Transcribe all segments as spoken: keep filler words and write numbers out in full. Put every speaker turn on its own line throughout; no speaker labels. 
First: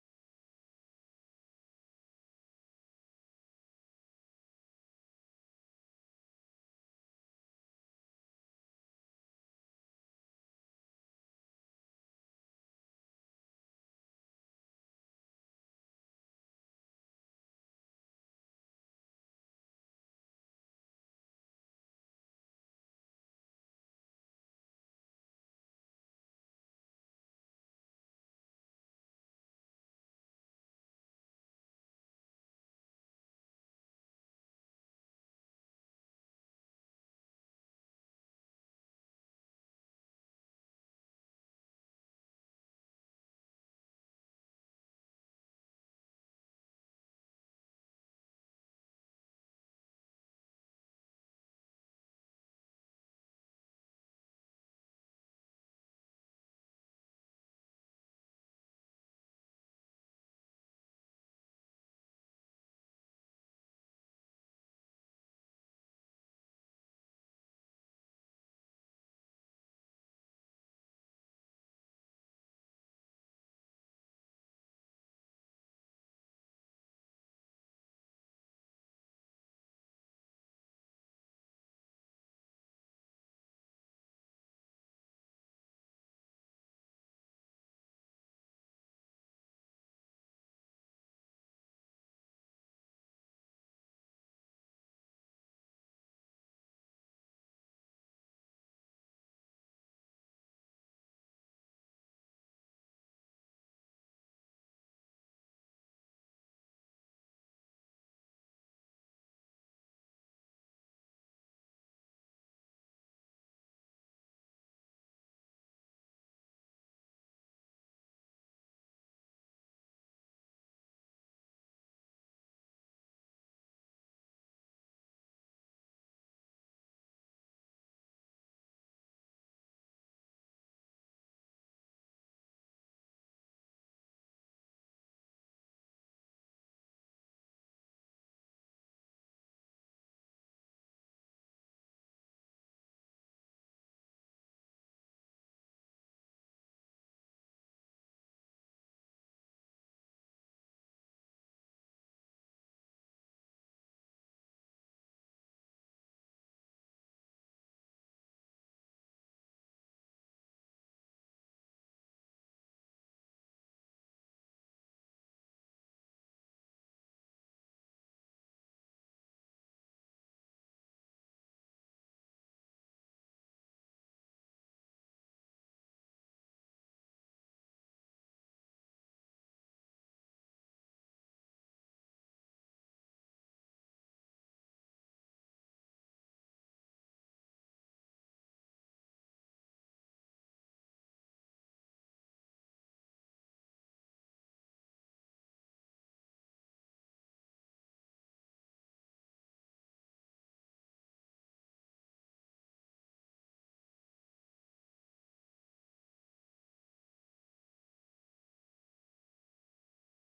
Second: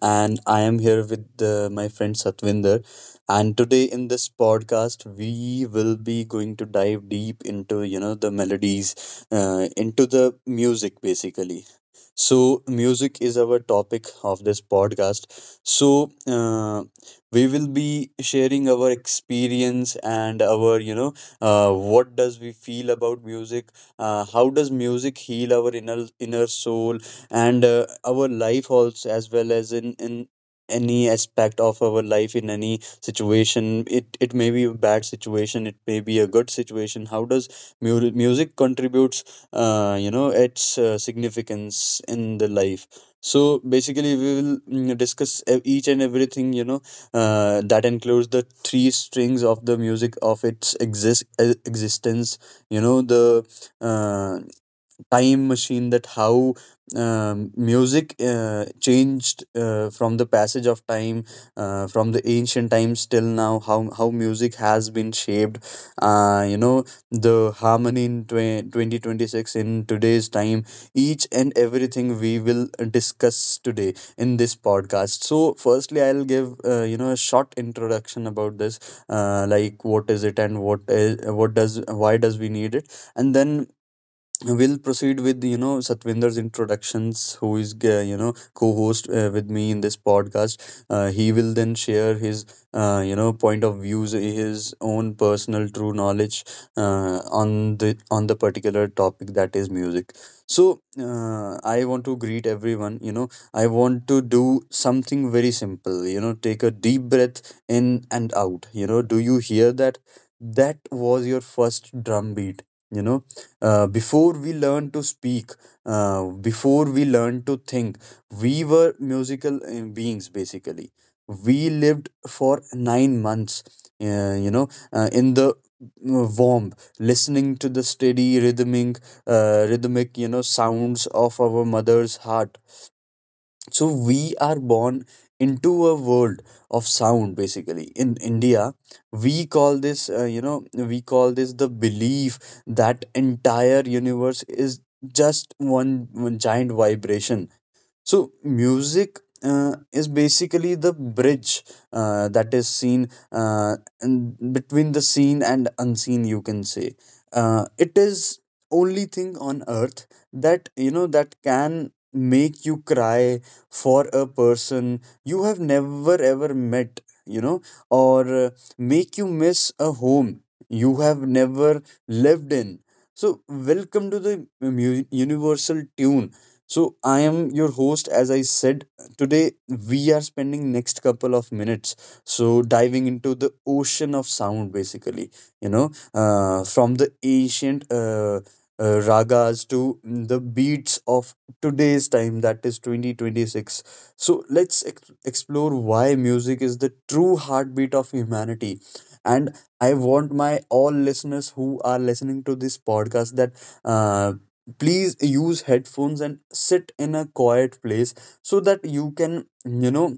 and I am here with uh, my friend Satvinder. And today in this podcast, we will be going to dive deep into you know the melodies, uh, into the music basically. So, music is our topic of this podcast. So, uh, we will be sharing our experience and our you know uh, what does we feel about music, uh, how does music heal our inner inner soul, and uh, our life also, as well as in in any aspect of our life. In any situation, it it may be a bad situation, it may be a good situation. How does mu- music contributes, uh, you know its uh, significance in the life. So basically we will mm, discuss e- each and everything, you know uh, that includes the three strings of the music, of its exist e- existence, you know, the uh, time machine, that how um, music uh, changed uh, from the passage of time, uh, from the ancient times till now, how how music has been shaped. uh, you know the harmony in twe- twenty twenty-six, in today's time, each and everything we will discuss today in this podcast. So firstly I'll give uh, you know a short introduction about this, uh, like what is it and what is what does why does we need it. And then we'll proceed with you know Satvinder's introductions, who is uh, you know co-host uh, with me in this podcast. Uh, he will then share his uh, you know point of views, his own personal true knowledge uh, on the on the particular topic that is music. So uh, I want to greet everyone. You know I want to do something very simple. You know take a deep breath in and out. You know, do you hear that? That was your first drum beat. You know uh, before we learn to speak, uh, before we learn to think, we were musical uh, beings basically. We lived for nine months, uh, you know, uh, in the uh, warm, listening to the steady rhythmic, uh, rhythmic, you know, sounds of our mother's heart. So we are born into a world of sound. Basically, in India, we call this, uh, you know we call this the belief that entire universe is just one, one giant vibration. So music uh, is basically the bridge uh, that is seen uh, in between the seen and unseen, you can say. Uh, it is only thing on earth that, you know that can make you cry for a person you have never ever met, you know or uh, make you miss a home you have never lived in. So welcome to the mu- universal tune. So I am your host, as I said. Today we are spending next couple of minutes so diving into the ocean of sound basically, you know, uh, from the ancient uh, uh, ragas to the beats of today's time, that is twenty twenty-six. So let's ex- explore why music is the true heartbeat of humanity. And I want my all listeners who are listening to this podcast that, uh, please use headphones and sit in a quiet place so that you can, you know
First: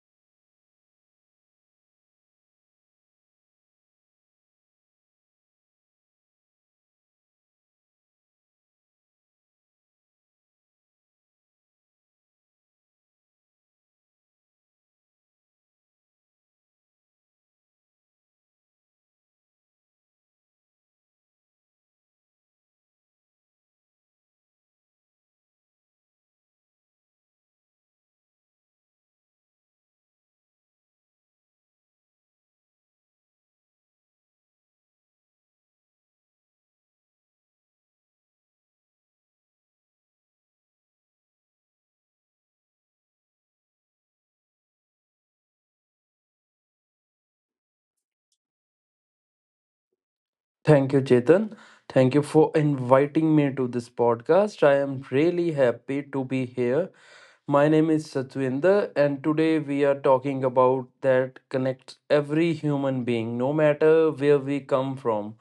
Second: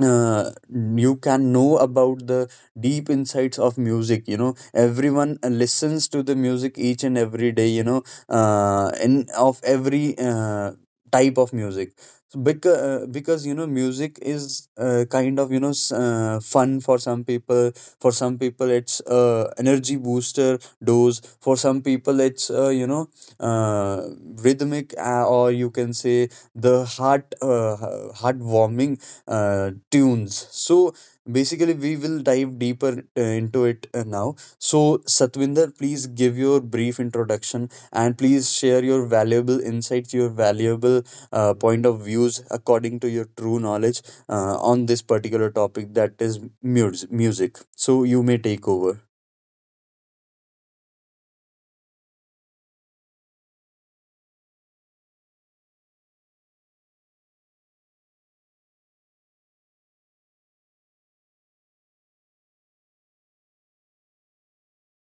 uh, you can know about the deep insights of music. You know, everyone uh, listens to the music each and every day, you know uh, in of every uh, type of music. So because, uh, because, you know, music is uh, kind of, you know s- uh, fun for some people, for some people it's uh, energy booster dose, for some people it's uh, you know uh, rhythmic, uh, or you can say the heart uh, heartwarming uh, tunes. So basically, we will dive deeper uh, into it uh, now. So, Satwinder, please give your brief introduction and please share your valuable insights, your valuable uh, point of views according to your true knowledge uh, on this particular topic that is mus- music. So, you may take over.
Thank you, Chetan. Thank you for inviting me to this podcast. I am really happy to be here. My name is Satwinder, and today we are talking about that connects every human being, no matter where we come from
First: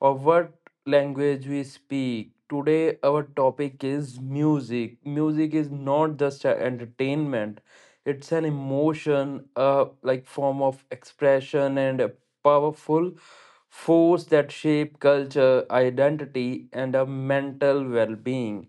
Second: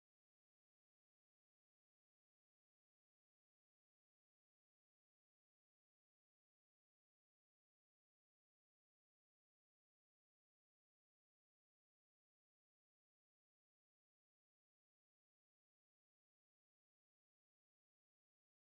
or what language we speak. Today, our topic is music. Music is not just a entertainment, it's an emotion, uh, like form of expression, and a powerful force that shape culture, identity, and a mental well being.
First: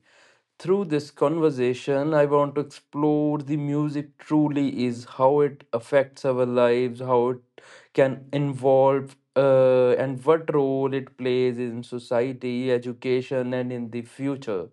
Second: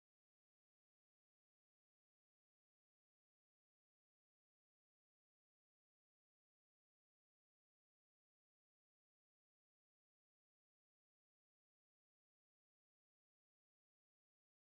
Through this conversation, I want to explore the music truly is, how it affects our lives, how it can involve, uh, and what role it plays in society, education, and in the future.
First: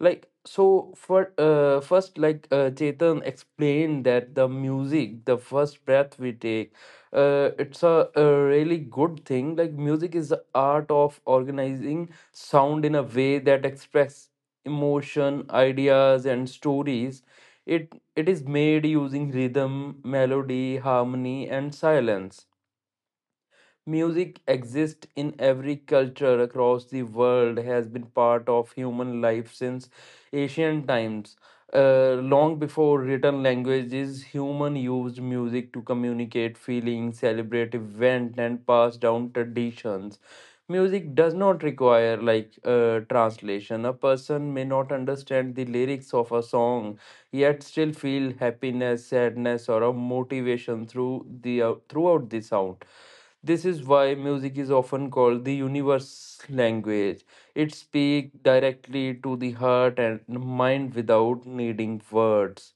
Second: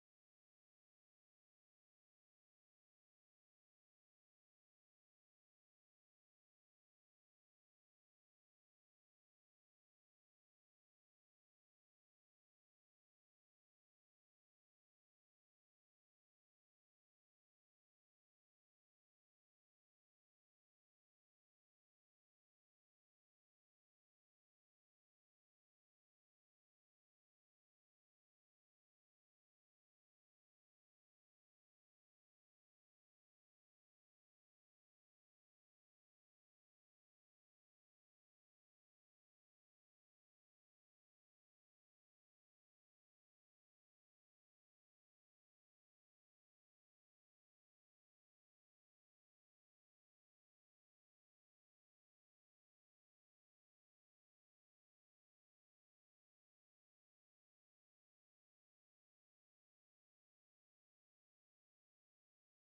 Like, so for uh, first, like uh, Chetan explained that the music, the first breath we take, uh, it's a, a really good thing. Like, music is the art of organizing sound in a way that express emotion, ideas, and stories. It, it is made using rhythm, melody, harmony, and silence. Music exists in every culture across the world, has been part of human life since ancient times. Uh, long before written languages, human used music to communicate feelings, celebrate events, and pass down traditions. Music does not require like uh, translation. A person may not understand the lyrics of a song, yet still feel happiness, sadness, or a motivation through the uh, throughout the sound. This is why music is often called the universe language. It speaks directly to the heart and mind without needing words.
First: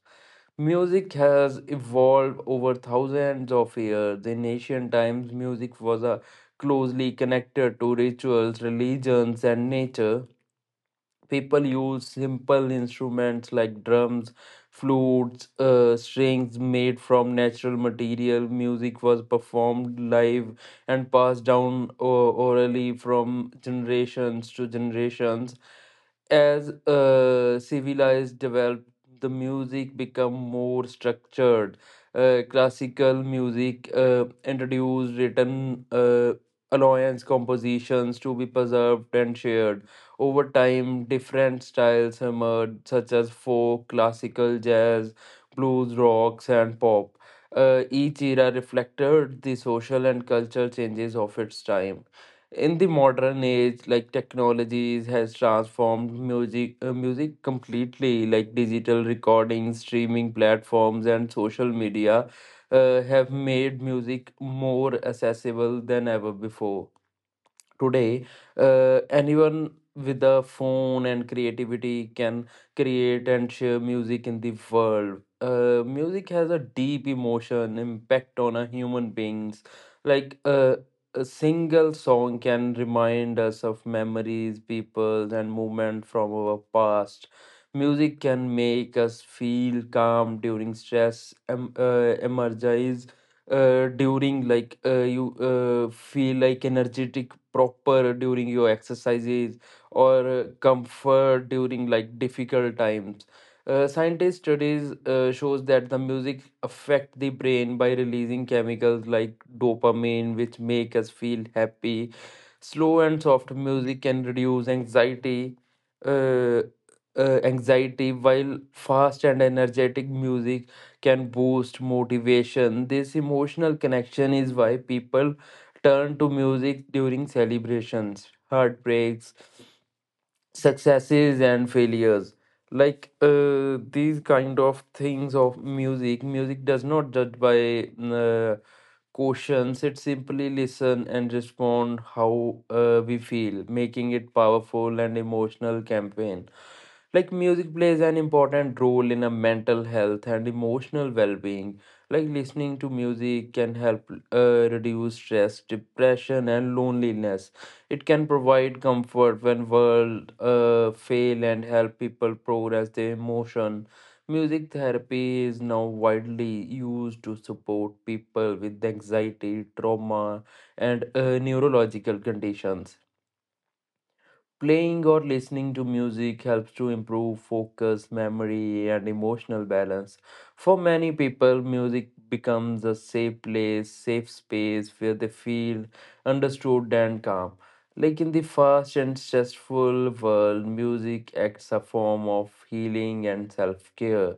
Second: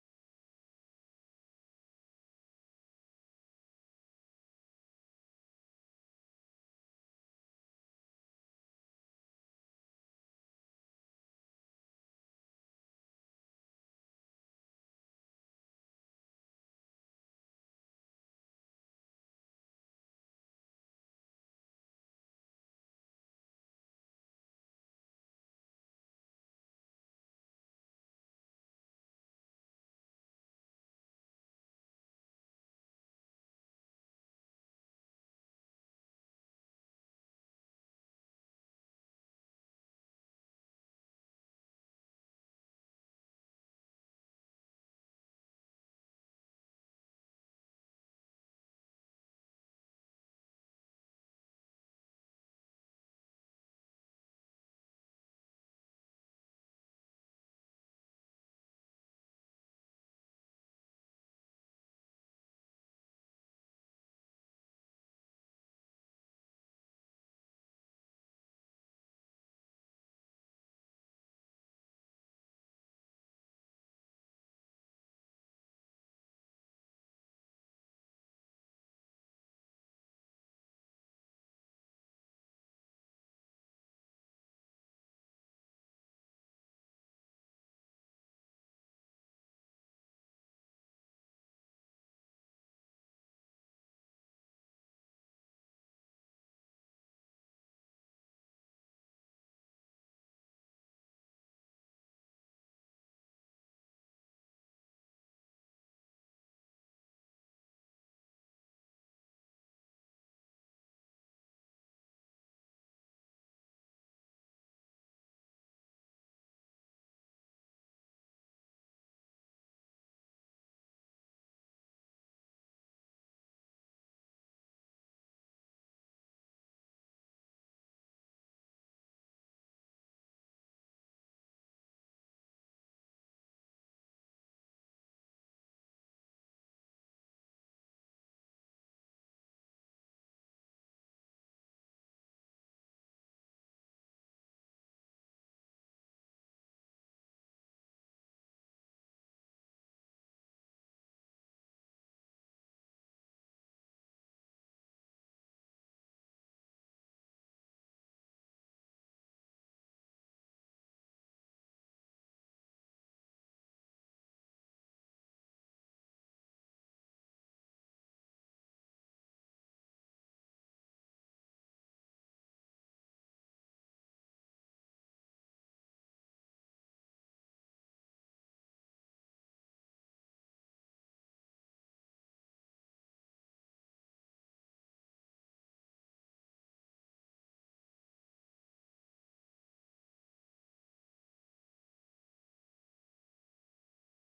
Music has evolved over thousands of years. In ancient times, music was uh, closely connected to rituals, religions, and nature. People use simple instruments like drums, flutes, uh, strings made from natural material. Music was performed live and passed down o- orally from generations to generations. As uh, civilized developed, the music become more structured. Uh, classical music uh, introduced written uh, alliance compositions to be preserved and shared. Over time different styles emerged such as folk, classical, jazz, blues, rocks and pop. Uh, each era reflected the social and cultural changes of its time. In the modern age, like, technologies has transformed music uh, music completely, like digital recordings, streaming platforms and social media uh, have made music more accessible than ever before. Today, uh, anyone with a phone and creativity can create and share music in the world. Uh, music has a deep emotion impact on a human beings. like uh, a single song can remind us of memories, people and movement from our past. Music can make us feel calm during stress, em- uh, energize uh, during like uh, you uh, feel like energetic proper during your exercises, or uh, comfort during like difficult times. Uh, scientist studies uh, shows that the music affect the brain by releasing chemicals like dopamine which make us feel happy. Slow and soft music can reduce anxiety, uh, uh, anxiety, while fast and energetic music can boost motivation. This emotional connection is why people turn to music during celebrations, heartbreaks, successes, and failures. Like uh, these kind of things of music, music does not judge by uh, questions. It simply listen and respond how uh, we feel, making it powerful and emotional campaign. Like, music plays an important role in a mental health and emotional well-being. Like, listening to music can help uh, reduce stress, depression, and loneliness. It can provide comfort when world uh, fail and help people progress their emotion. Music therapy is now widely used to support people with anxiety, trauma, and uh, neurological conditions. Playing or listening to music helps to improve focus, memory, and emotional balance. For many people, music becomes a safe place, safe space where they feel understood and calm. Like in the fast and stressful world, music acts a form of healing and self care.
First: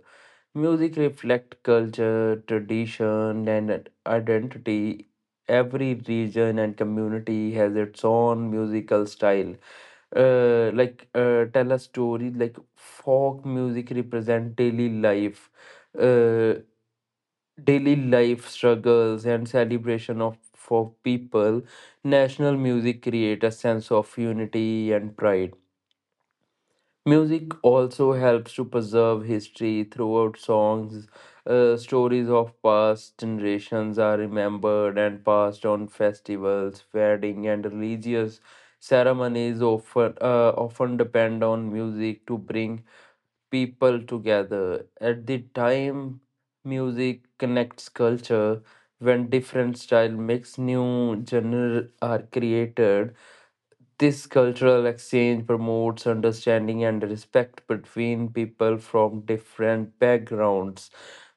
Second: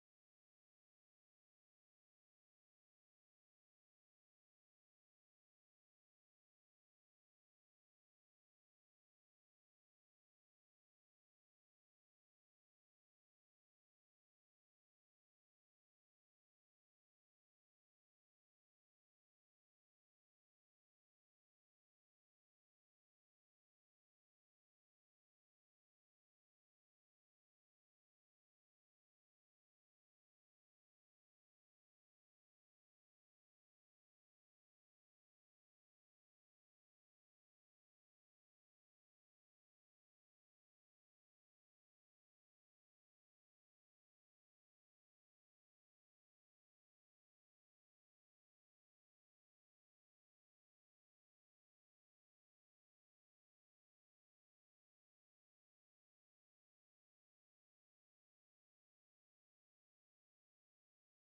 Music reflects culture, tradition, and identity. Every region and community has its own musical style, uh, like uh, tell a story like folk music represent daily life uh, daily life struggles and celebration of for people. National music create a sense of unity and pride. Music also helps to preserve history throughout songs. Uh, stories of past generations are remembered and passed on. Festivals, wedding, and religious ceremonies often, uh, often depend on music to bring people together. At the time, music connects culture. When different style mix, new genre are created. This cultural exchange promotes understanding and respect between people from different backgrounds.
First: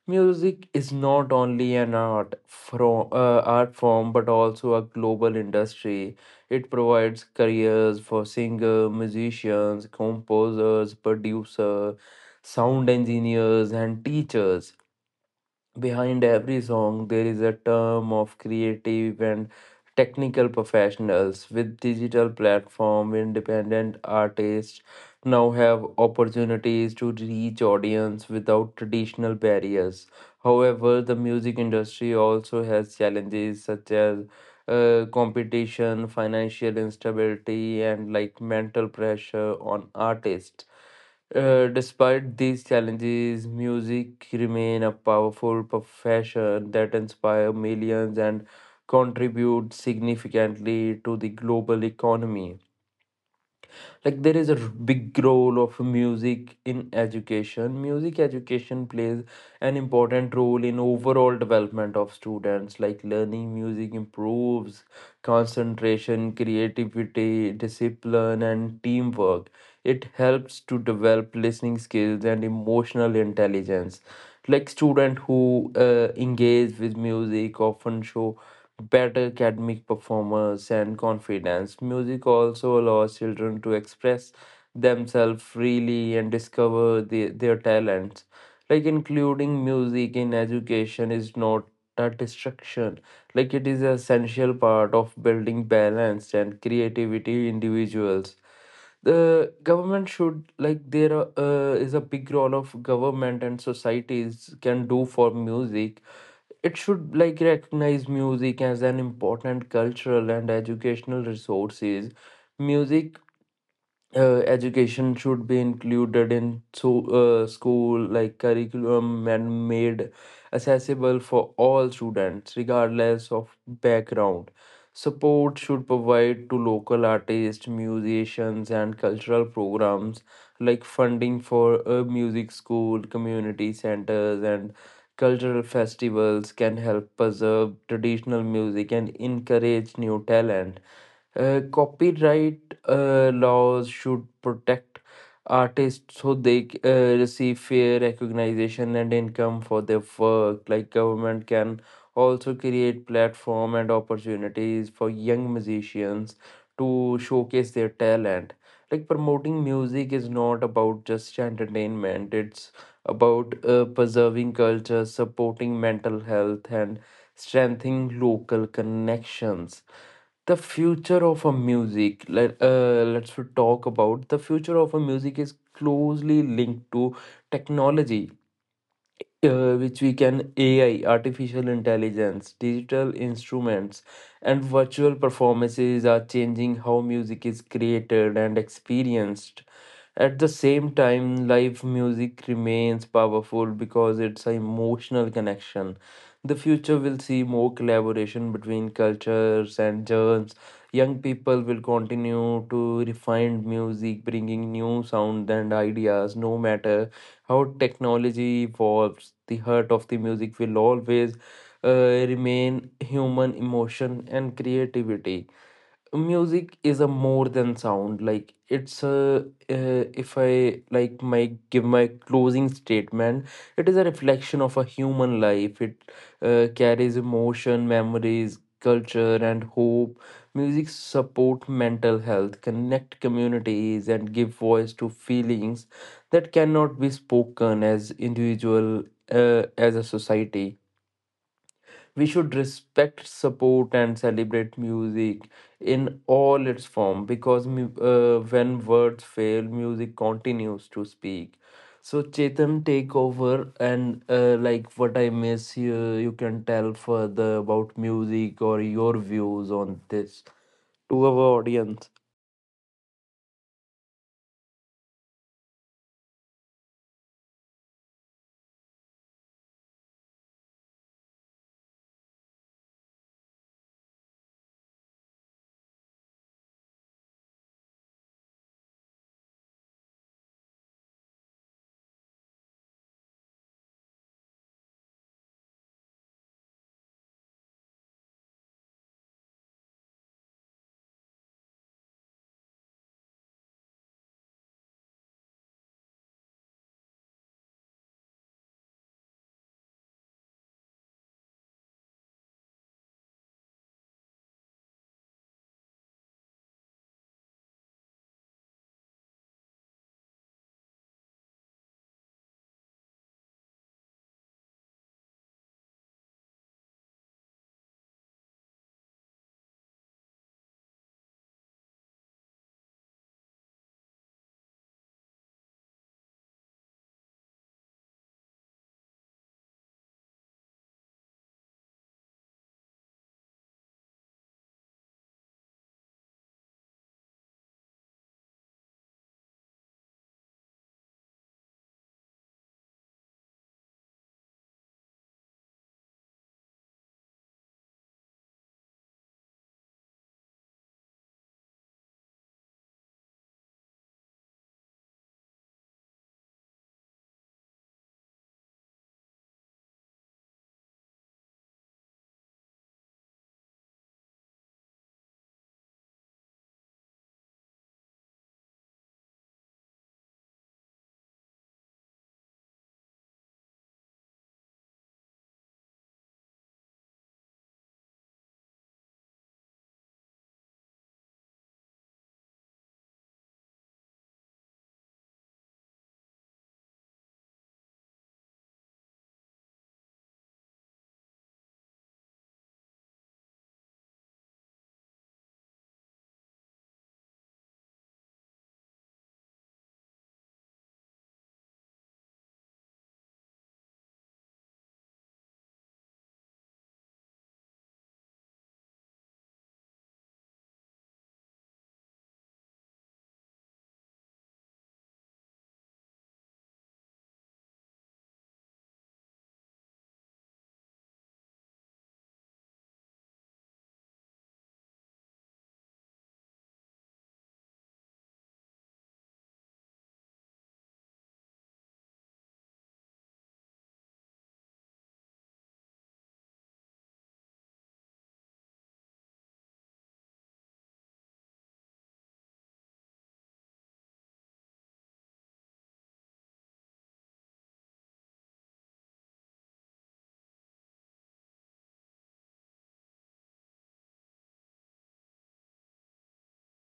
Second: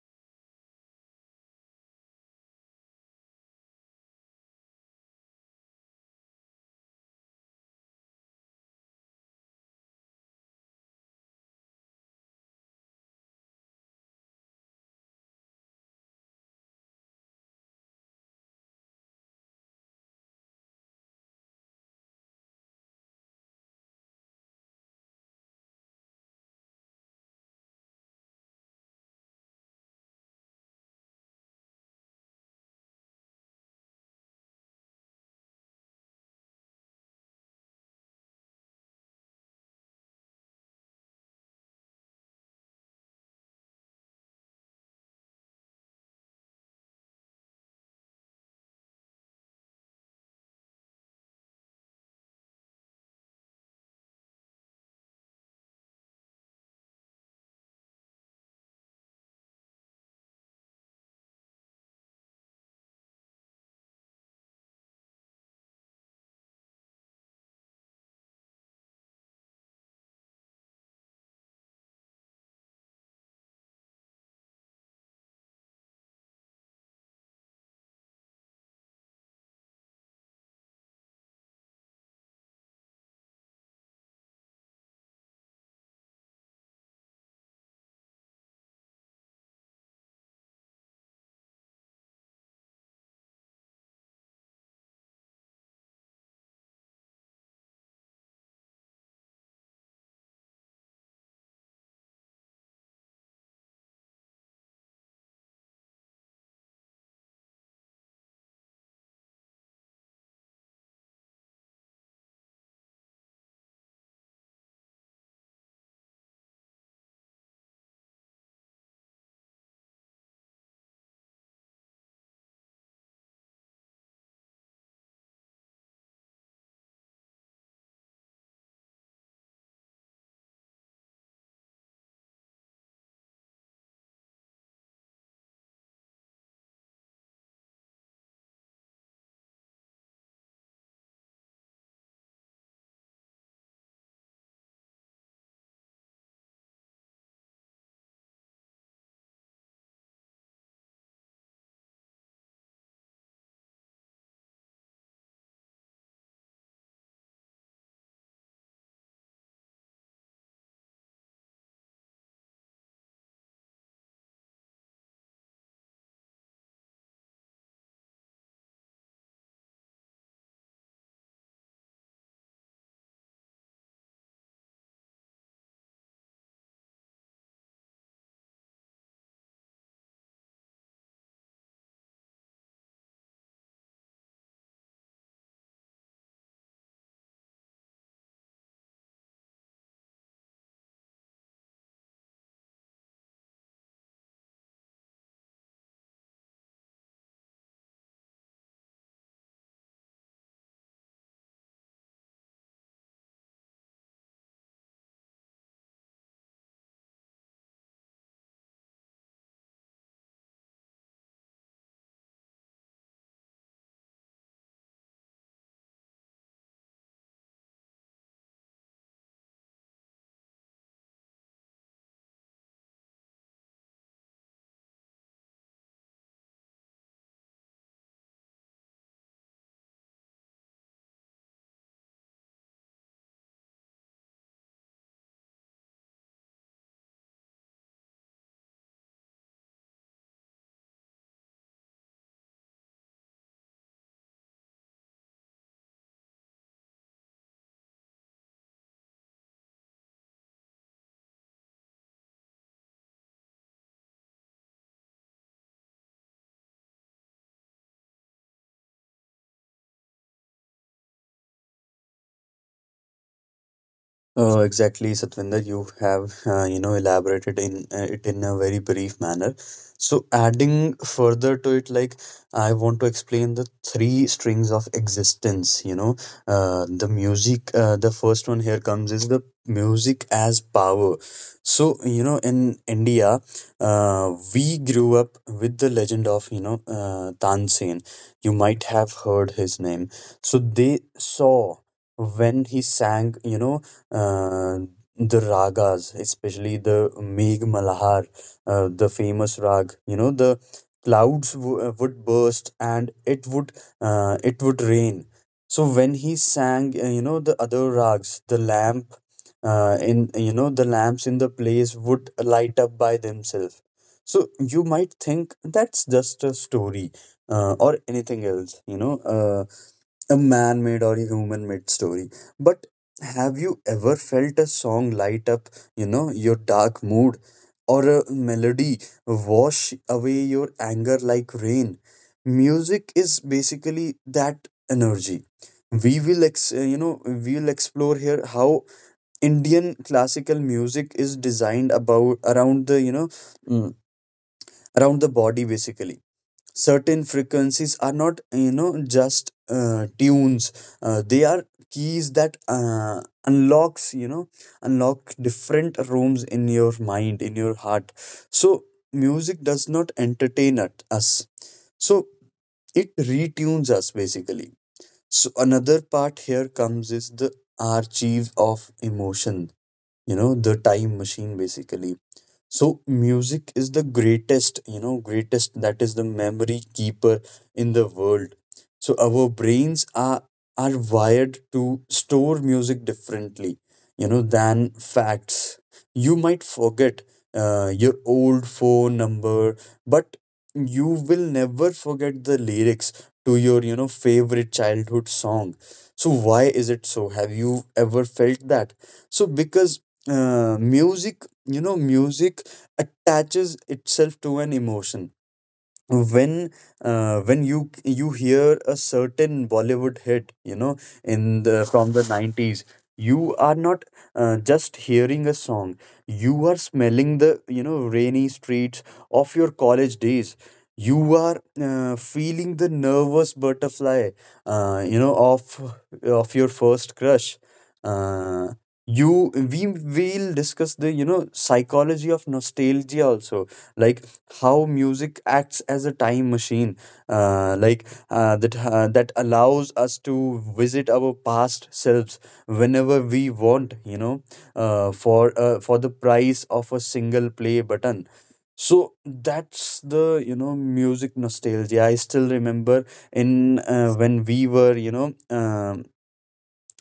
Music is not only an art from uh, art form, but also a global industry. It provides careers for singers, musicians, composers, producers, sound engineers and teachers. Behind every song, there is a term of creative and technical professionals. With digital platform, independent artists now have opportunities to reach audience without traditional barriers. However, the music industry also has challenges such as uh, competition, financial instability, and like mental pressure on artists. Uh, despite these challenges, music remain a powerful profession that inspire millions and contribute significantly to the global economy. Like, there is a r- big role of music in education. Music education plays an important role in overall development of students. Like, learning music improves concentration, creativity, discipline and teamwork. It helps to develop listening skills and emotional intelligence. Like, students who uh, engage with music often show better academic performance and confidence. Music also allows children to express themselves freely and discover the, their talents. Like, including music in education is not a distraction. Like, it is an essential part of building balance and creativity individuals. The government should like there are, uh, is a big role of government and societies can do for music. It should like recognize music as an important cultural and educational resources. Music uh, education should be included in so uh, school like curriculum and made accessible for all students regardless of background. Support should provide to local artists, musicians and cultural programs. Like, funding for a music school, community centers and cultural festivals can help preserve traditional music and encourage new talent. Uh, copyright uh, laws should protect artists, so they c- uh, receive fair recognition and income for their work. Like, government can also create platform and opportunities for young musicians to showcase their talent. Like, promoting music is not about just entertainment; it's about uh, preserving culture, supporting mental health, and strengthening local connections. The future of a music let uh, Let's talk about the future of a music is closely linked to technology, uh, which we can A I, artificial intelligence, digital instruments and virtual performances are changing how music is created and experienced. At the same time, live music remains powerful because it's an emotional connection. The future will see more collaboration between cultures and genres. Young people will continue to refine music, bringing new sounds and ideas. No matter how technology evolves, the heart of the music will always uh, remain human emotion and creativity. Music is a more than sound, like it's a, uh, if I like my give my closing statement, it is a reflection of a human life. It uh, carries emotion, memories, culture and hope. Music support mental health, connect communities and give voice to feelings that cannot be spoken. As individual, uh, as a society, we should respect, support and celebrate music in all its form, because mu- uh, when words fail, music continues to speak. So Chetan, take over, and uh, like what I miss here you can tell further about music or your views on this to our audience.
Uh, exactly, Satvinder. You have uh, you know elaborated in uh, it in a very brief manner. So adding further to it, like, I want to explain the three strings of existence. You know, uh, the music. Uh, the first one here comes is the music as power. So you know, in India, uh, we grew up with the legend of, you know uh, Tansen. You might have heard his name. So they saw when he sang. You know uh, the ragas, especially the Megh Malhar, uh, the famous rag. You know, the clouds w- uh, would burst and it would, uh, it would rain. So when he sang, uh, you know, the other rags, the lamp uh, in you know the lamps in the place would light up by themselves. So you might think that's just a story uh, or anything else, you know. uh, a man made or a human made story. But have you ever felt a song light up, you know, your dark mood, or a melody wash away your anger like rain? Music is basically that energy. We will, ex- uh, you know, we'll explore here how Indian classical music is designed about around the, you know, mm, around the body basically. Certain frequencies are not, you know just uh, tunes, uh, they are keys that uh, unlocks, you know unlock different rooms in your mind, in your heart. So music does not entertain at us, so it retunes us basically. So another part here comes is the archive of emotion, you know, the time machine basically. So music is the greatest, you know, greatest that is the memory keeper in the world. So our brains are are wired to store music differently, you know, than facts. You might forget uh, your old phone number, but you will never forget the lyrics to your, you know, favorite childhood song. So why is it so? Have you ever felt that? So because uh, music you know music attaches itself to an emotion. When uh, when you you hear a certain Bollywood hit, you know, in the from the nineties, you are not uh, just hearing a song. You are smelling the, you know, rainy streets of your college days. You are uh, feeling the nervous butterfly, uh, you know, of of your first crush. Uh, you we will discuss the, you know, psychology of nostalgia also, like how music acts as a time machine, uh, like uh, that uh, that allows us to visit our past selves whenever we want, you know uh, for uh, for the price of a single play button. So that's the, you know music nostalgia. I still remember, in uh, when we were, you know um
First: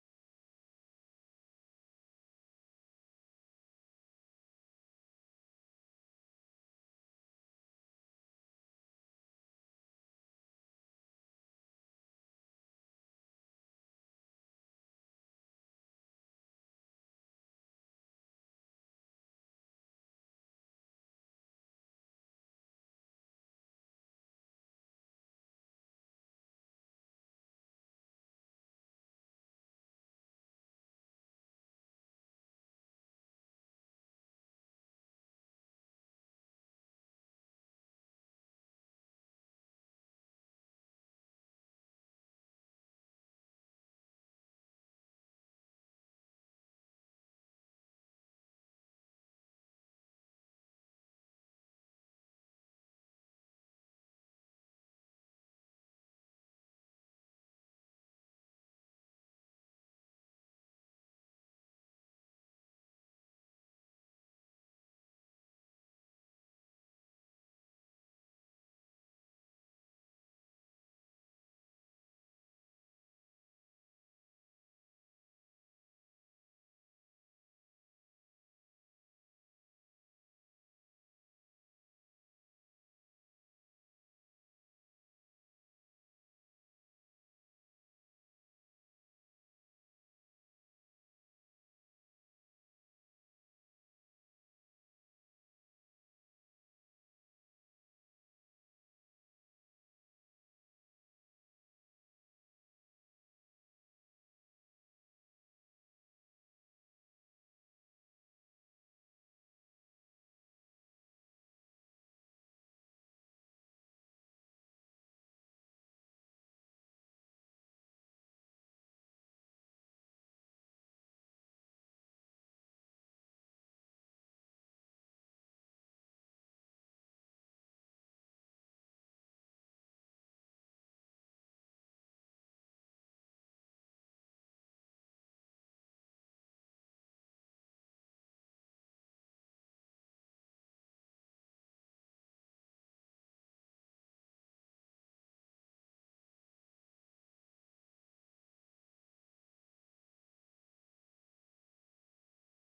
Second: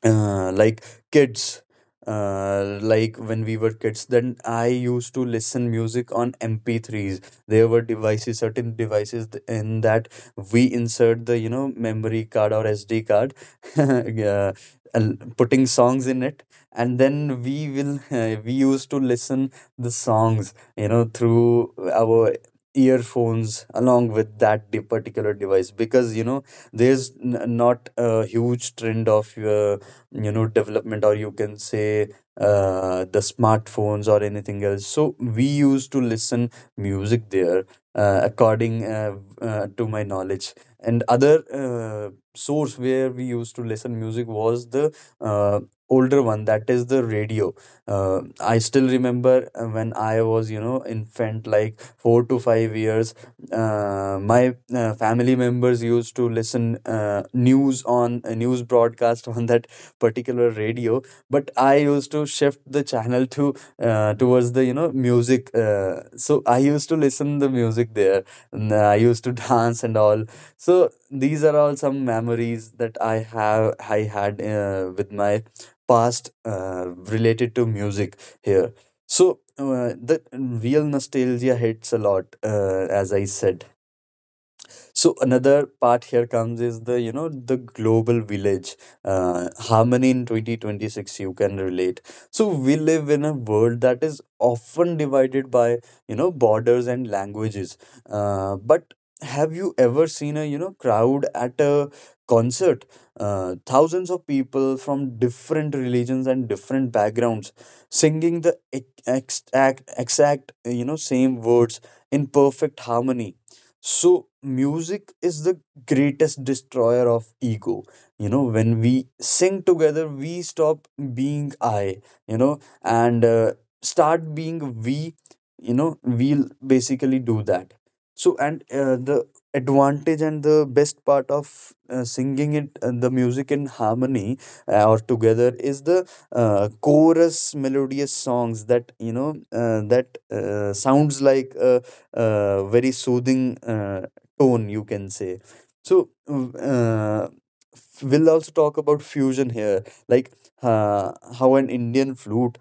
uh, like kids uh, like when we were kids, then I used to listen music on M P threes. There were devices, certain devices, th- in that we insert the, you know memory card or SD card, uh, and putting songs in it, and then we will uh, we used to listen the songs, you know, through our earphones along with that de- particular device. Because you know there's n- not a huge trend of uh, you know development, or you can say uh, the smartphones or anything else, so we used to listen music there, uh, according, uh, uh, to my knowledge. And other uh, source where we used to listen music was the uh, older one, that is the radio. Uh, I still remember, uh, when I was, you know, infant, like four to five years, uh, my uh, family members used to listen uh, news on, uh, news broadcast on that particular radio. But I used to shift the channel to, uh, towards the, you know music, uh, so I used to listen the music there, and I used to dance and all. So these are all some memories that i have I had uh, with my past uh, related to music here. So uh, the real nostalgia hits a lot, uh, as I said. So another part here comes is the, you know, the global village, uh, harmony in twenty twenty-six, you can relate. So we live in a world that is often divided by, you know borders and languages, uh, but have you ever seen a, you know crowd at a concert, uh, thousands of people from different religions and different backgrounds singing the ex- exact exact you know same words in perfect harmony? So music is the greatest destroyer of ego. You know, when we sing together, we stop being I, you know, and uh, start being we, you know, we'll basically do that. So, and uh, the advantage and the best part of uh, singing it, uh, the music in harmony uh, or together is the uh, chorus melodious songs that, you know, uh, that uh, sounds like. Uh, uh, very soothing uh, tone, you can say. So, mm, uh, we'll also talk about fusion here, like uh, how an Indian flute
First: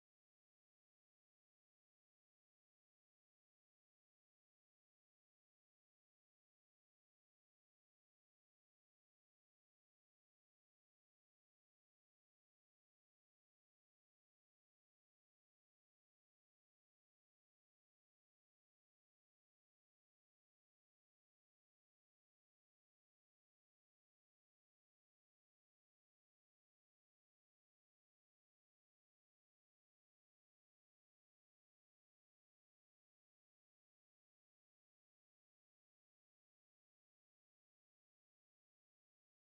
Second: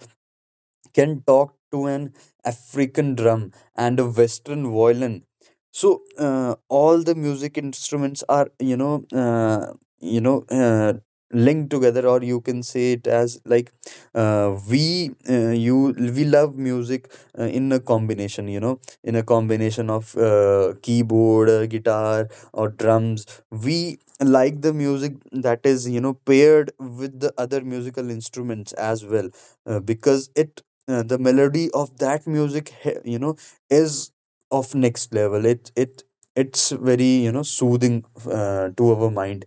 can talk to an African drum and a Western violin. So uh, all the music instruments are you know uh, you know uh, linked together, or you can say it as like uh, we uh, you we love music uh, in a combination. You know, in a combination of uh, keyboard, uh, guitar, or drums. We like the music that is you know paired with the other musical instruments as well, uh, because it uh, the melody of that music he- you know is of next level. It it it's very you know soothing uh, to our mind.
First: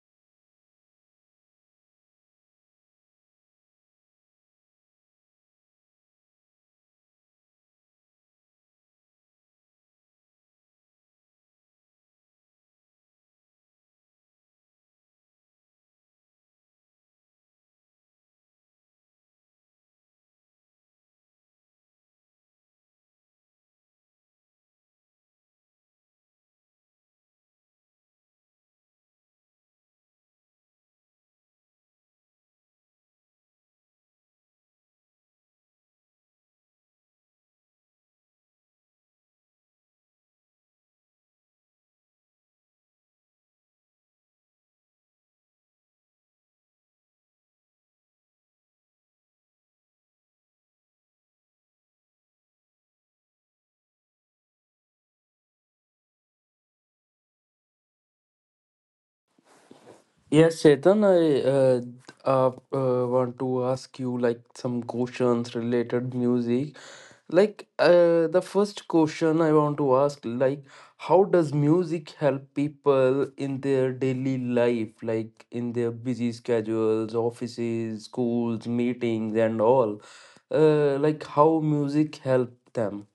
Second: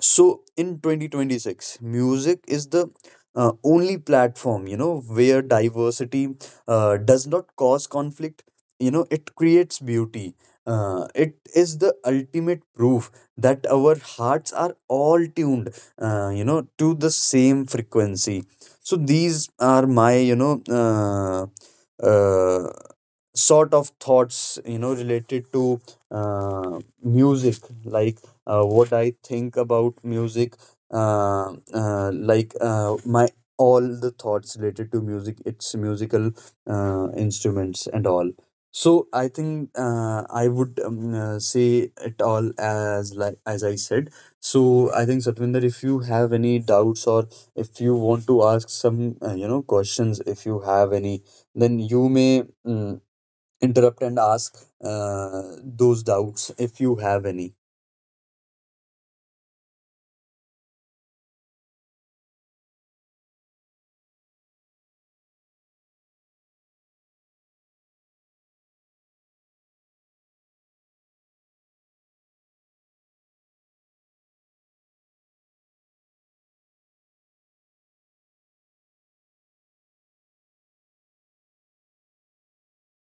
So in twenty twenty-six, music is the uh, only platform, you know, where diversity uh, does not cause conflict. You know, it creates beauty. Uh, it is the ultimate proof that our hearts are all tuned, uh, you know, to the same frequency. So these are my, you know, uh, uh, sort of thoughts you know related to uh, music, like uh, what I think about music, uh, uh, like uh, my all the thoughts related to music, its musical uh, instruments and all. So I think uh, i would um, uh, say it all as, like, as I said. So I think Satvinder, if you have any doubts, or if you want to ask some uh, you know questions if you have any, then you may mm, interrupt and ask uh, those doubts if you have any.
Yes, Chetan, I uh, uh, uh, want to ask you like some questions related music. Like uh, the first question I want to ask, like how does music help people in their daily life, like in their busy schedules, offices, schools, meetings, and all? Uh, like, how music help them?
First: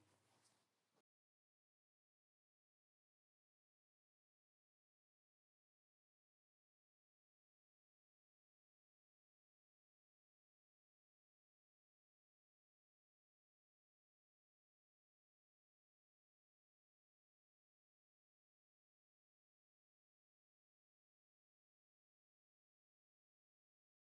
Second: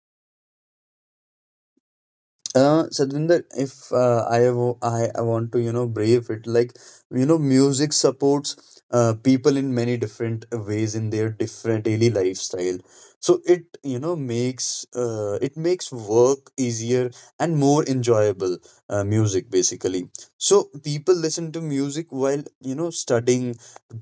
Uh, Sadvinder, if uh, I, wo- I I want to you know brave it like, you know, music supports uh, people in many different ways in their different daily lifestyle. So it, you know makes uh, it makes work easier and more enjoyable. Uh, music basically. So people listen to music while you know studying,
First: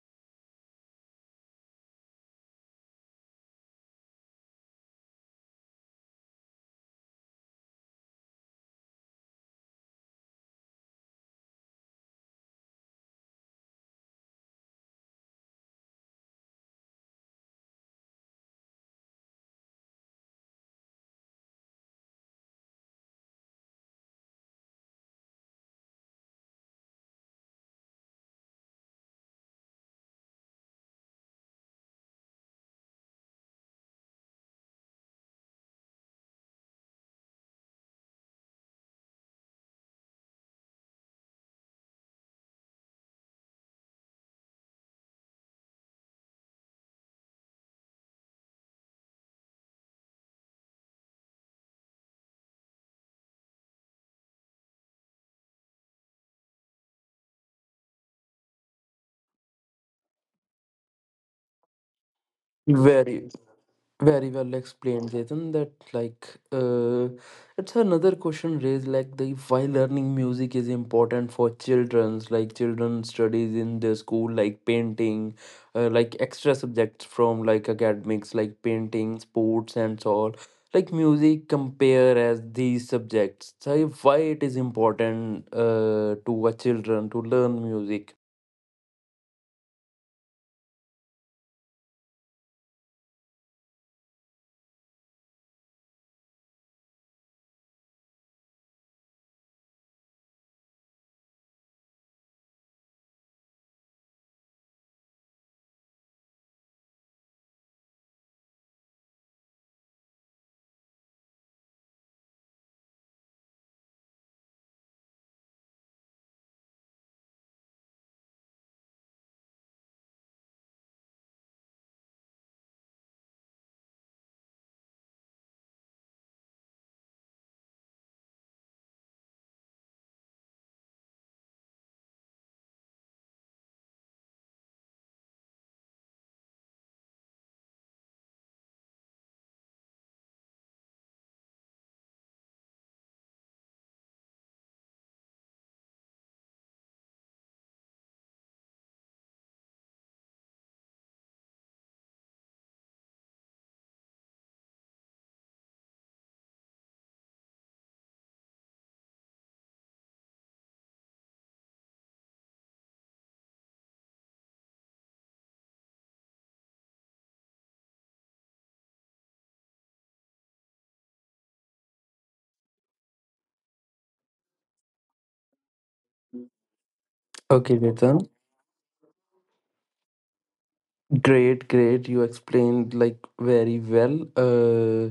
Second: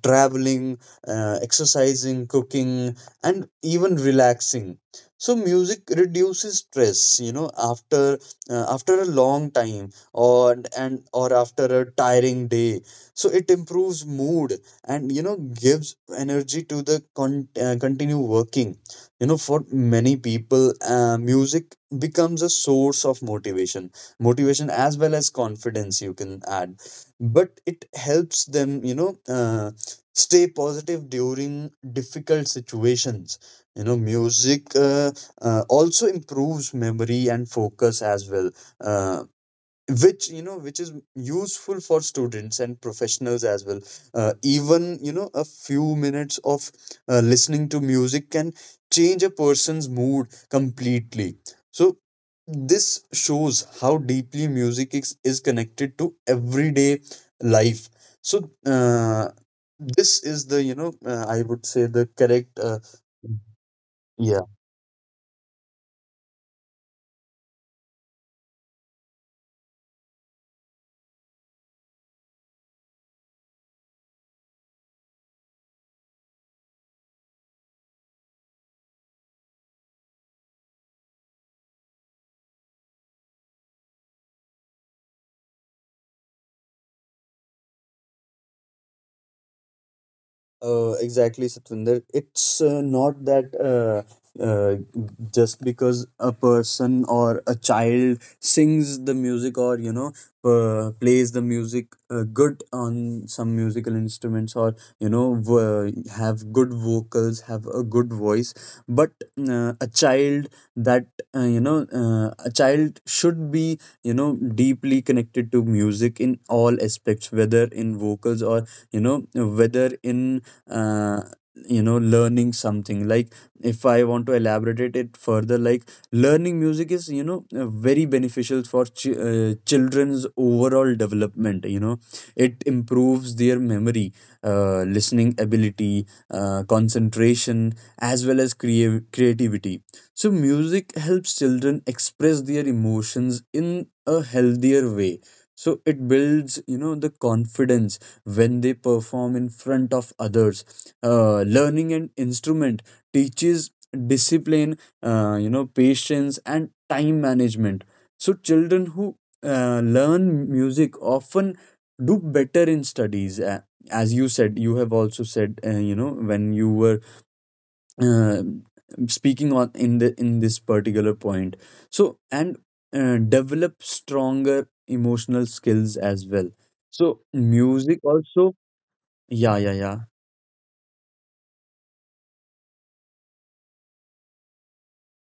traveling, uh, exercising, cooking, and even relaxing. So music reduces stress. You know, after uh, after a long time or and or after a tiring day, so it improves mood and you know gives energy to the con- uh, continue working. You know, for many people, uh, music becomes a source of motivation, motivation as well as confidence you can add. But it helps them, you know uh, stay positive during difficult situations. You know, music uh, uh, also improves memory and focus as well, uh, which you know which is useful for students and professionals as well. Uh, even, you know, a few minutes of uh, listening to music can change a person's mood completely. So this shows how deeply music is, is connected to everyday life. So uh, this is the, you know uh, I would say, the correct uh,
Very. Very well explained, Jayden. That like uh, it's another question raised, like the why learning music is important for childrens. Like, children studies in their school, like painting, uh, like extra subjects from like academics, like painting, sports, and so all. Like music compare as these subjects. So why it is important uh, to a children to learn music?
Uh, exactly, Satvinder. It's uh, not that uh, uh, just because a person or a child sings the music, or you know uh, plays the music uh, good on some musical instruments, or you know v- have good vocals, have a good voice. But uh, a child that uh, you know uh, a child should be, you know, deeply connected to music in all aspects, whether in vocals or you know whether in uh, you know learning something. Like if I want to elaborate it further, like, learning music is, you know uh, very beneficial for ch- uh, children's overall development. You know, it improves their memory, uh, listening ability, uh, concentration, as well as crea- creativity. So music helps children express their emotions in a healthier way. So it builds, you know, the confidence when they perform in front of others. Uh, learning an instrument teaches discipline, uh, you know, patience, and time management. So children who uh, learn music often do better in studies. Uh, as you said, you have also said, uh, you know, when you were uh, speaking on in the in this particular point. So and uh, develop stronger emotional skills as well. So
Okay,
music
Jayden.
also, yeah, yeah, yeah.
Great, great. You explained like very well, uh,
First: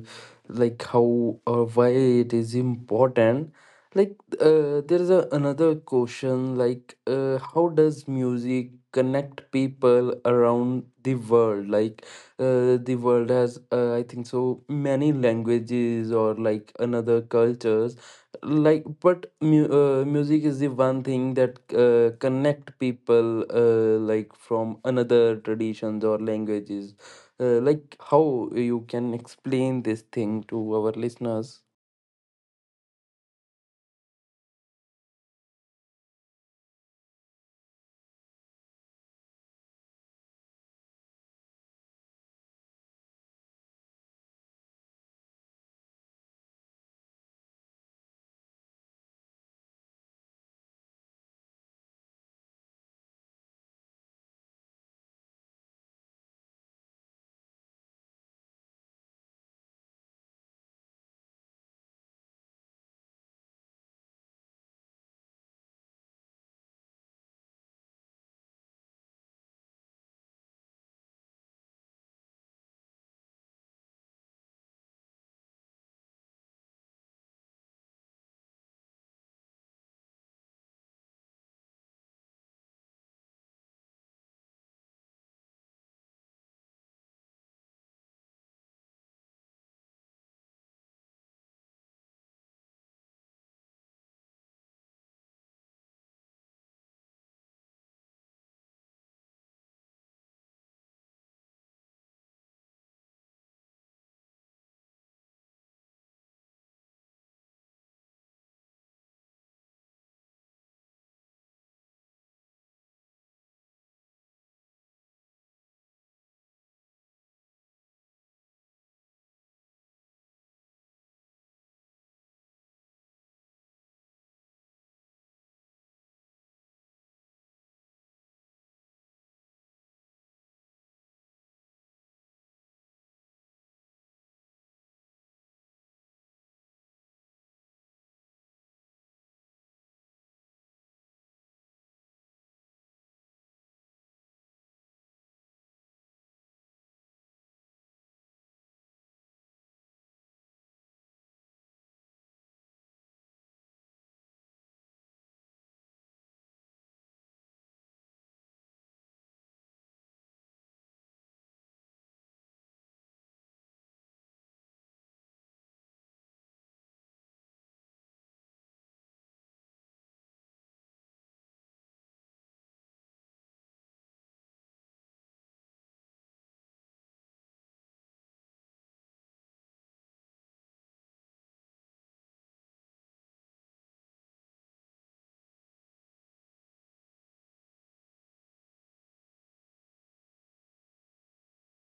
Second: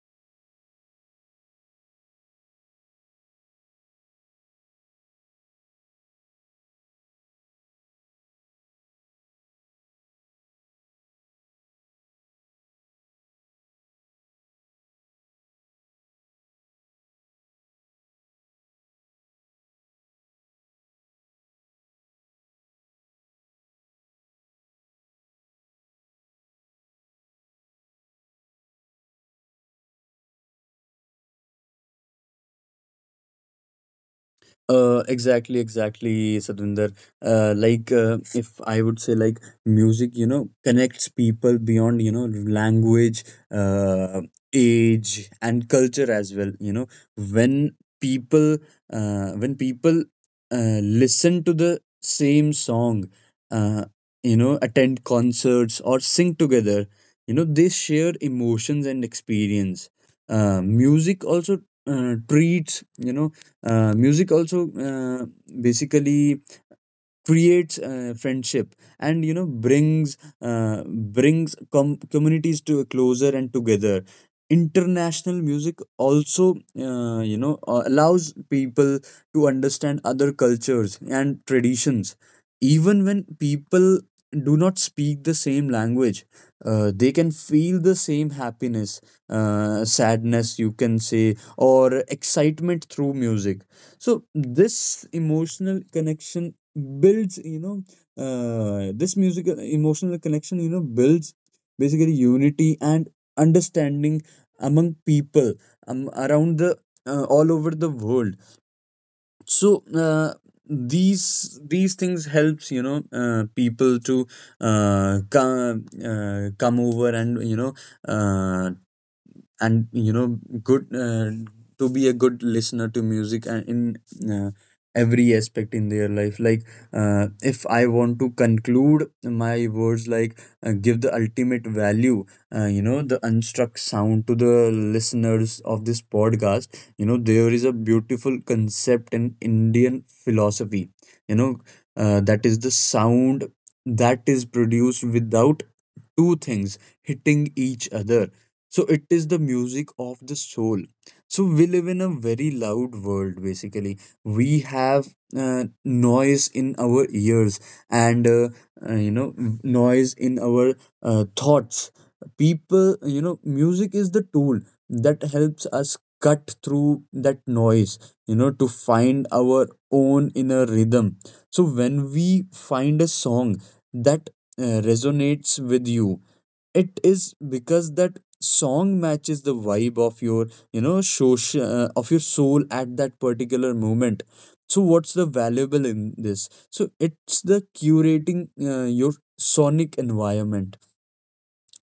like how or why it is important. Like uh, there is a, another question, like uh, how does music connect people around the world? Like, uh, the world has uh, I think so many languages or like another cultures. Like, but mu uh, music is the one thing that uh, connect people uh, like from another traditions or languages. Uh, like, how you can explain this thing to our listeners?
Uh, exactly, exactly, Sadhvinder. Uh, like, uh, if I would say, like, music, you know, connects people beyond, you know, language, uh, age, and culture as well. You know, when people, uh, when people uh, listen to the same song, uh, you know, attend concerts or sing together, you know, they share emotions and experience. Uh, music also uh, treats, you know Uh, music also uh, basically creates uh, friendship and you know brings uh, brings com- communities to closer and together. International music also uh, you know uh, allows people to understand other cultures and traditions, even when people do not speak the same language. Uh, they can feel the same happiness, uh, sadness you can say, or excitement through music. So this emotional connection builds, you know uh, this musical emotional connection, you know, builds basically unity and understanding among people um, around the, uh, all over the world. So uh, these these things helps, you know, uh, people to uh, come uh, come over and you know, uh, and you know good uh, to be a good listener to music and in uh, every aspect in their life. Like uh, if I want to conclude my words, like, uh, give the ultimate value, uh, you know, the unstruck sound to the listeners of this podcast. You know, there is a beautiful concept in Indian philosophy. You know, uh, that is the sound that is produced without two things hitting each other. So it is the music of the soul. So we live in a very loud world basically. We have uh, noise in our ears and uh, uh, you know noise in our uh, thoughts. People, you know, music is the tool that helps us cut through that noise, you know, to find our own inner rhythm. So when we find a song that uh, resonates with you, it is because that song matches the vibe of your, you know social uh, of your soul at that particular moment. So what's the valuable in this? So it's the curating uh, your sonic environment.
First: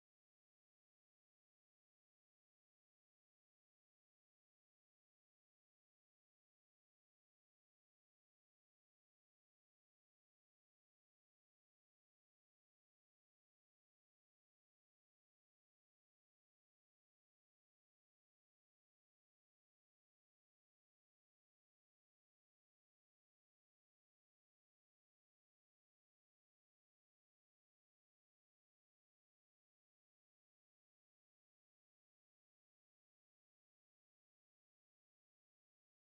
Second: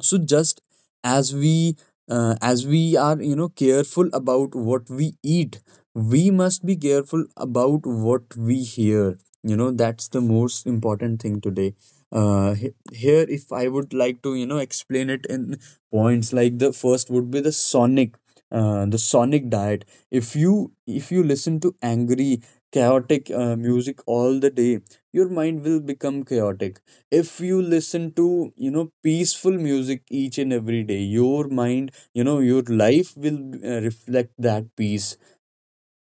So just as we uh, as we are, you know, careful about what we eat, we must be careful about what we hear. You know, that's the most important thing today. uh he- Here, if I would like to, you know, explain it in points, like the first would be the sonic, uh, the sonic diet. If you, if you listen to angry chaotic uh, music all the day, your mind will become chaotic. If you listen to, you know, peaceful music each and every day, your mind, you know, your life will uh, reflect that peace,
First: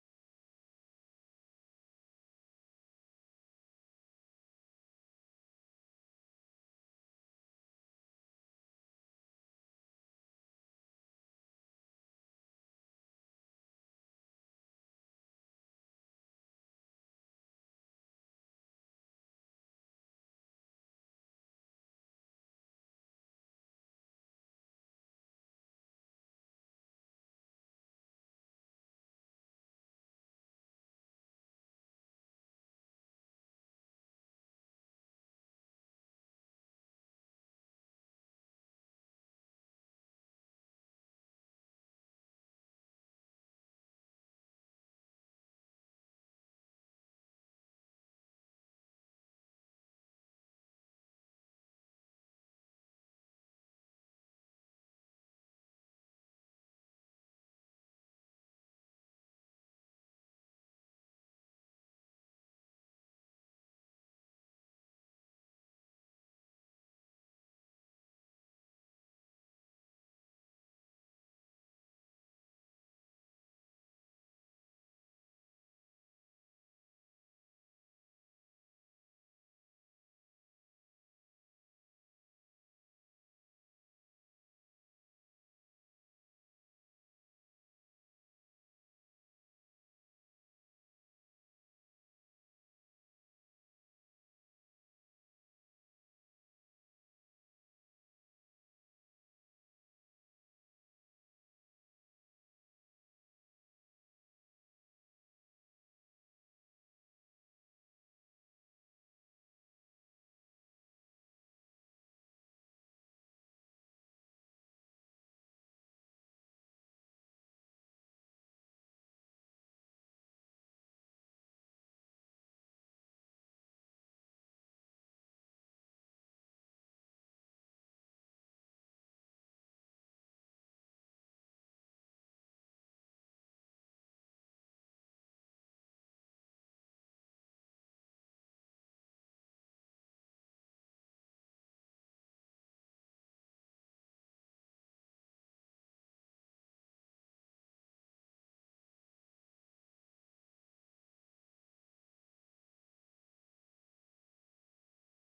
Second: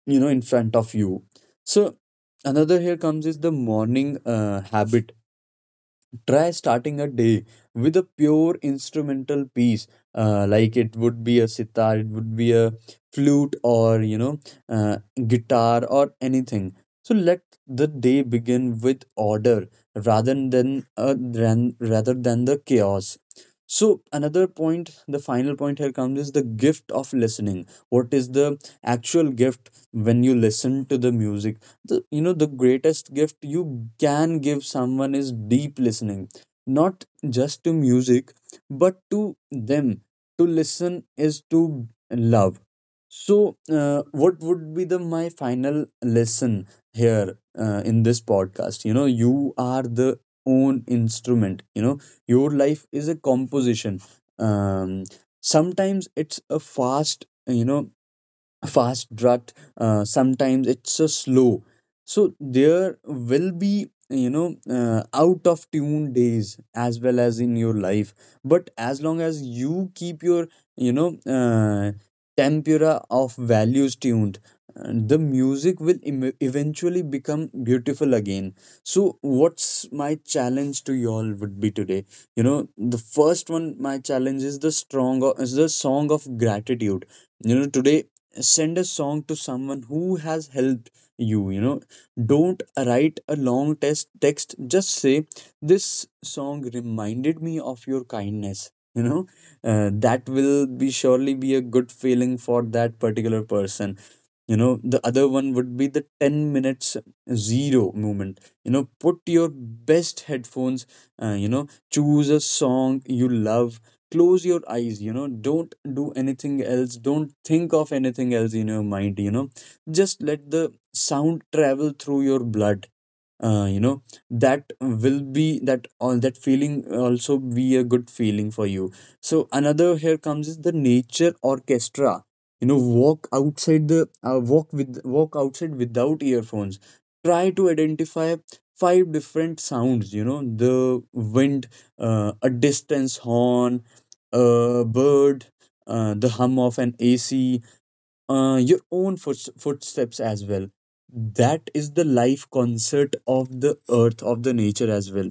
you know, in front of you. So another here comes is the morning uh, habit. Try starting a day with a pure instrumental piece, uh, like it would be a sitar, it would be a flute, or you know, uh, guitar or anything. So let the day begin with order, rather than uh, than, rather than the chaos. So another point, the final point here comes is the gift of listening. What is the actual gift when you listen to the music? The, you know, the greatest gift you can give someone is deep listening, not just to music, but to them. To listen is to love. So uh, what would be the my final lesson here, uh, in this podcast? You know, you are the own instrument, you know, your life is a composition. um, Sometimes it's a fast, you know, fast rut uh, sometimes it's so slow. So there will be, you know, uh, out of tune days as well as in your life. But as long as you keep your, you know uh, tempura of values tuned, uh, the music will em- eventually become beautiful again. So what's my challenge to y'all would be today? You know, the first one, my challenge is the strong, is the song of gratitude. You know, today, send a song to someone who has helped you, you know. Don't write a long test text, just say, this song reminded me of your kindness, you know, uh, that will be surely be a good feeling for that particular person. You know, the other one would be the ten minutes zero movement. You know, put your best headphones, uh, you know, choose a song you love, close your eyes, you know, don't do anything else, don't think of anything else in your mind, you know, just let the sound travel through your blood, uh, you know, that will be that all that feeling, also be a good feeling for you. So another here comes is the nature orchestra. You know, walk outside the, uh, walk with walk outside without earphones. Try to identify five different sounds, you know, the wind, uh, a distance horn, a bird, uh, the hum of an A C, uh, your own foot- footsteps as well. That is the life concert of the earth, of the nature as well.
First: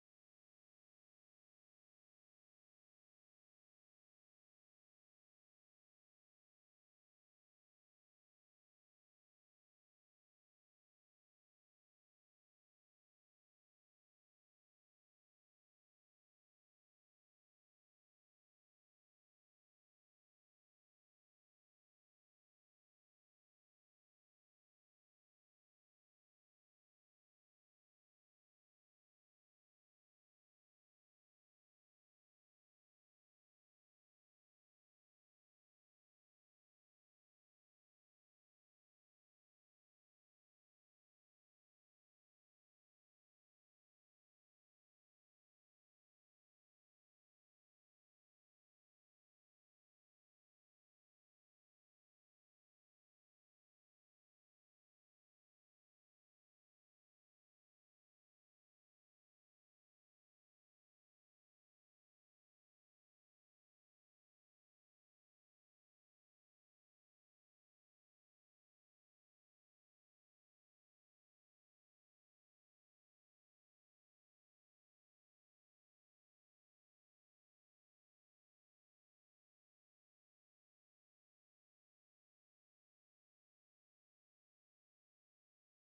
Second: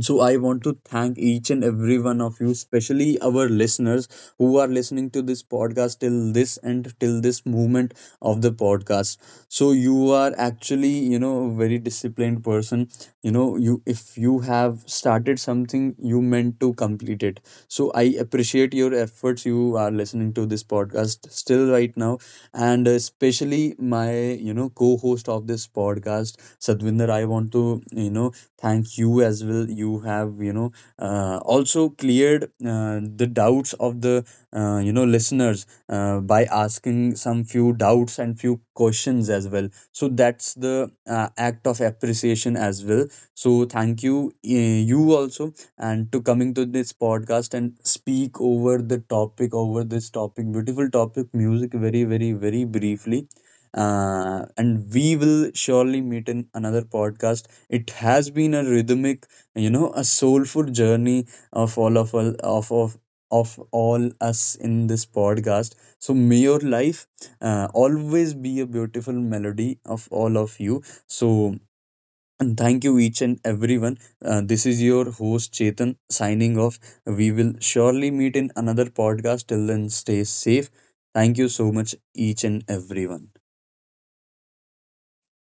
So I want to thank each and every one of you, especially our listeners who are listening to this podcast till this and till this moment of the podcast. So you are actually, you know, a very disciplined person. You know, you, if you have started something, you meant to complete it. So I appreciate your efforts. You are listening to this podcast still right now, and especially my, you know, co-host of this podcast, Sadvinder. I want to, you know, thank you as well. You have, you know, uh, also cleared uh, the doubts of the, uh, you know, listeners, uh, by asking some few doubts and few questions as well. So that's the uh, act of appreciation as well. So thank you, uh, you also, and to coming to this podcast and speak over the topic, over this topic, beautiful topic music, very very very briefly. Uh, and we will surely meet in another podcast. It has been a rhythmic, you know, a soulful journey of all of all of of, of all us in this podcast. So may your life uh, always be a beautiful melody of all of you. So and thank you each and everyone. Uh, this is your host Chetan, signing off. We will surely meet in another podcast. Till then, stay safe. Thank you so much, each and everyone.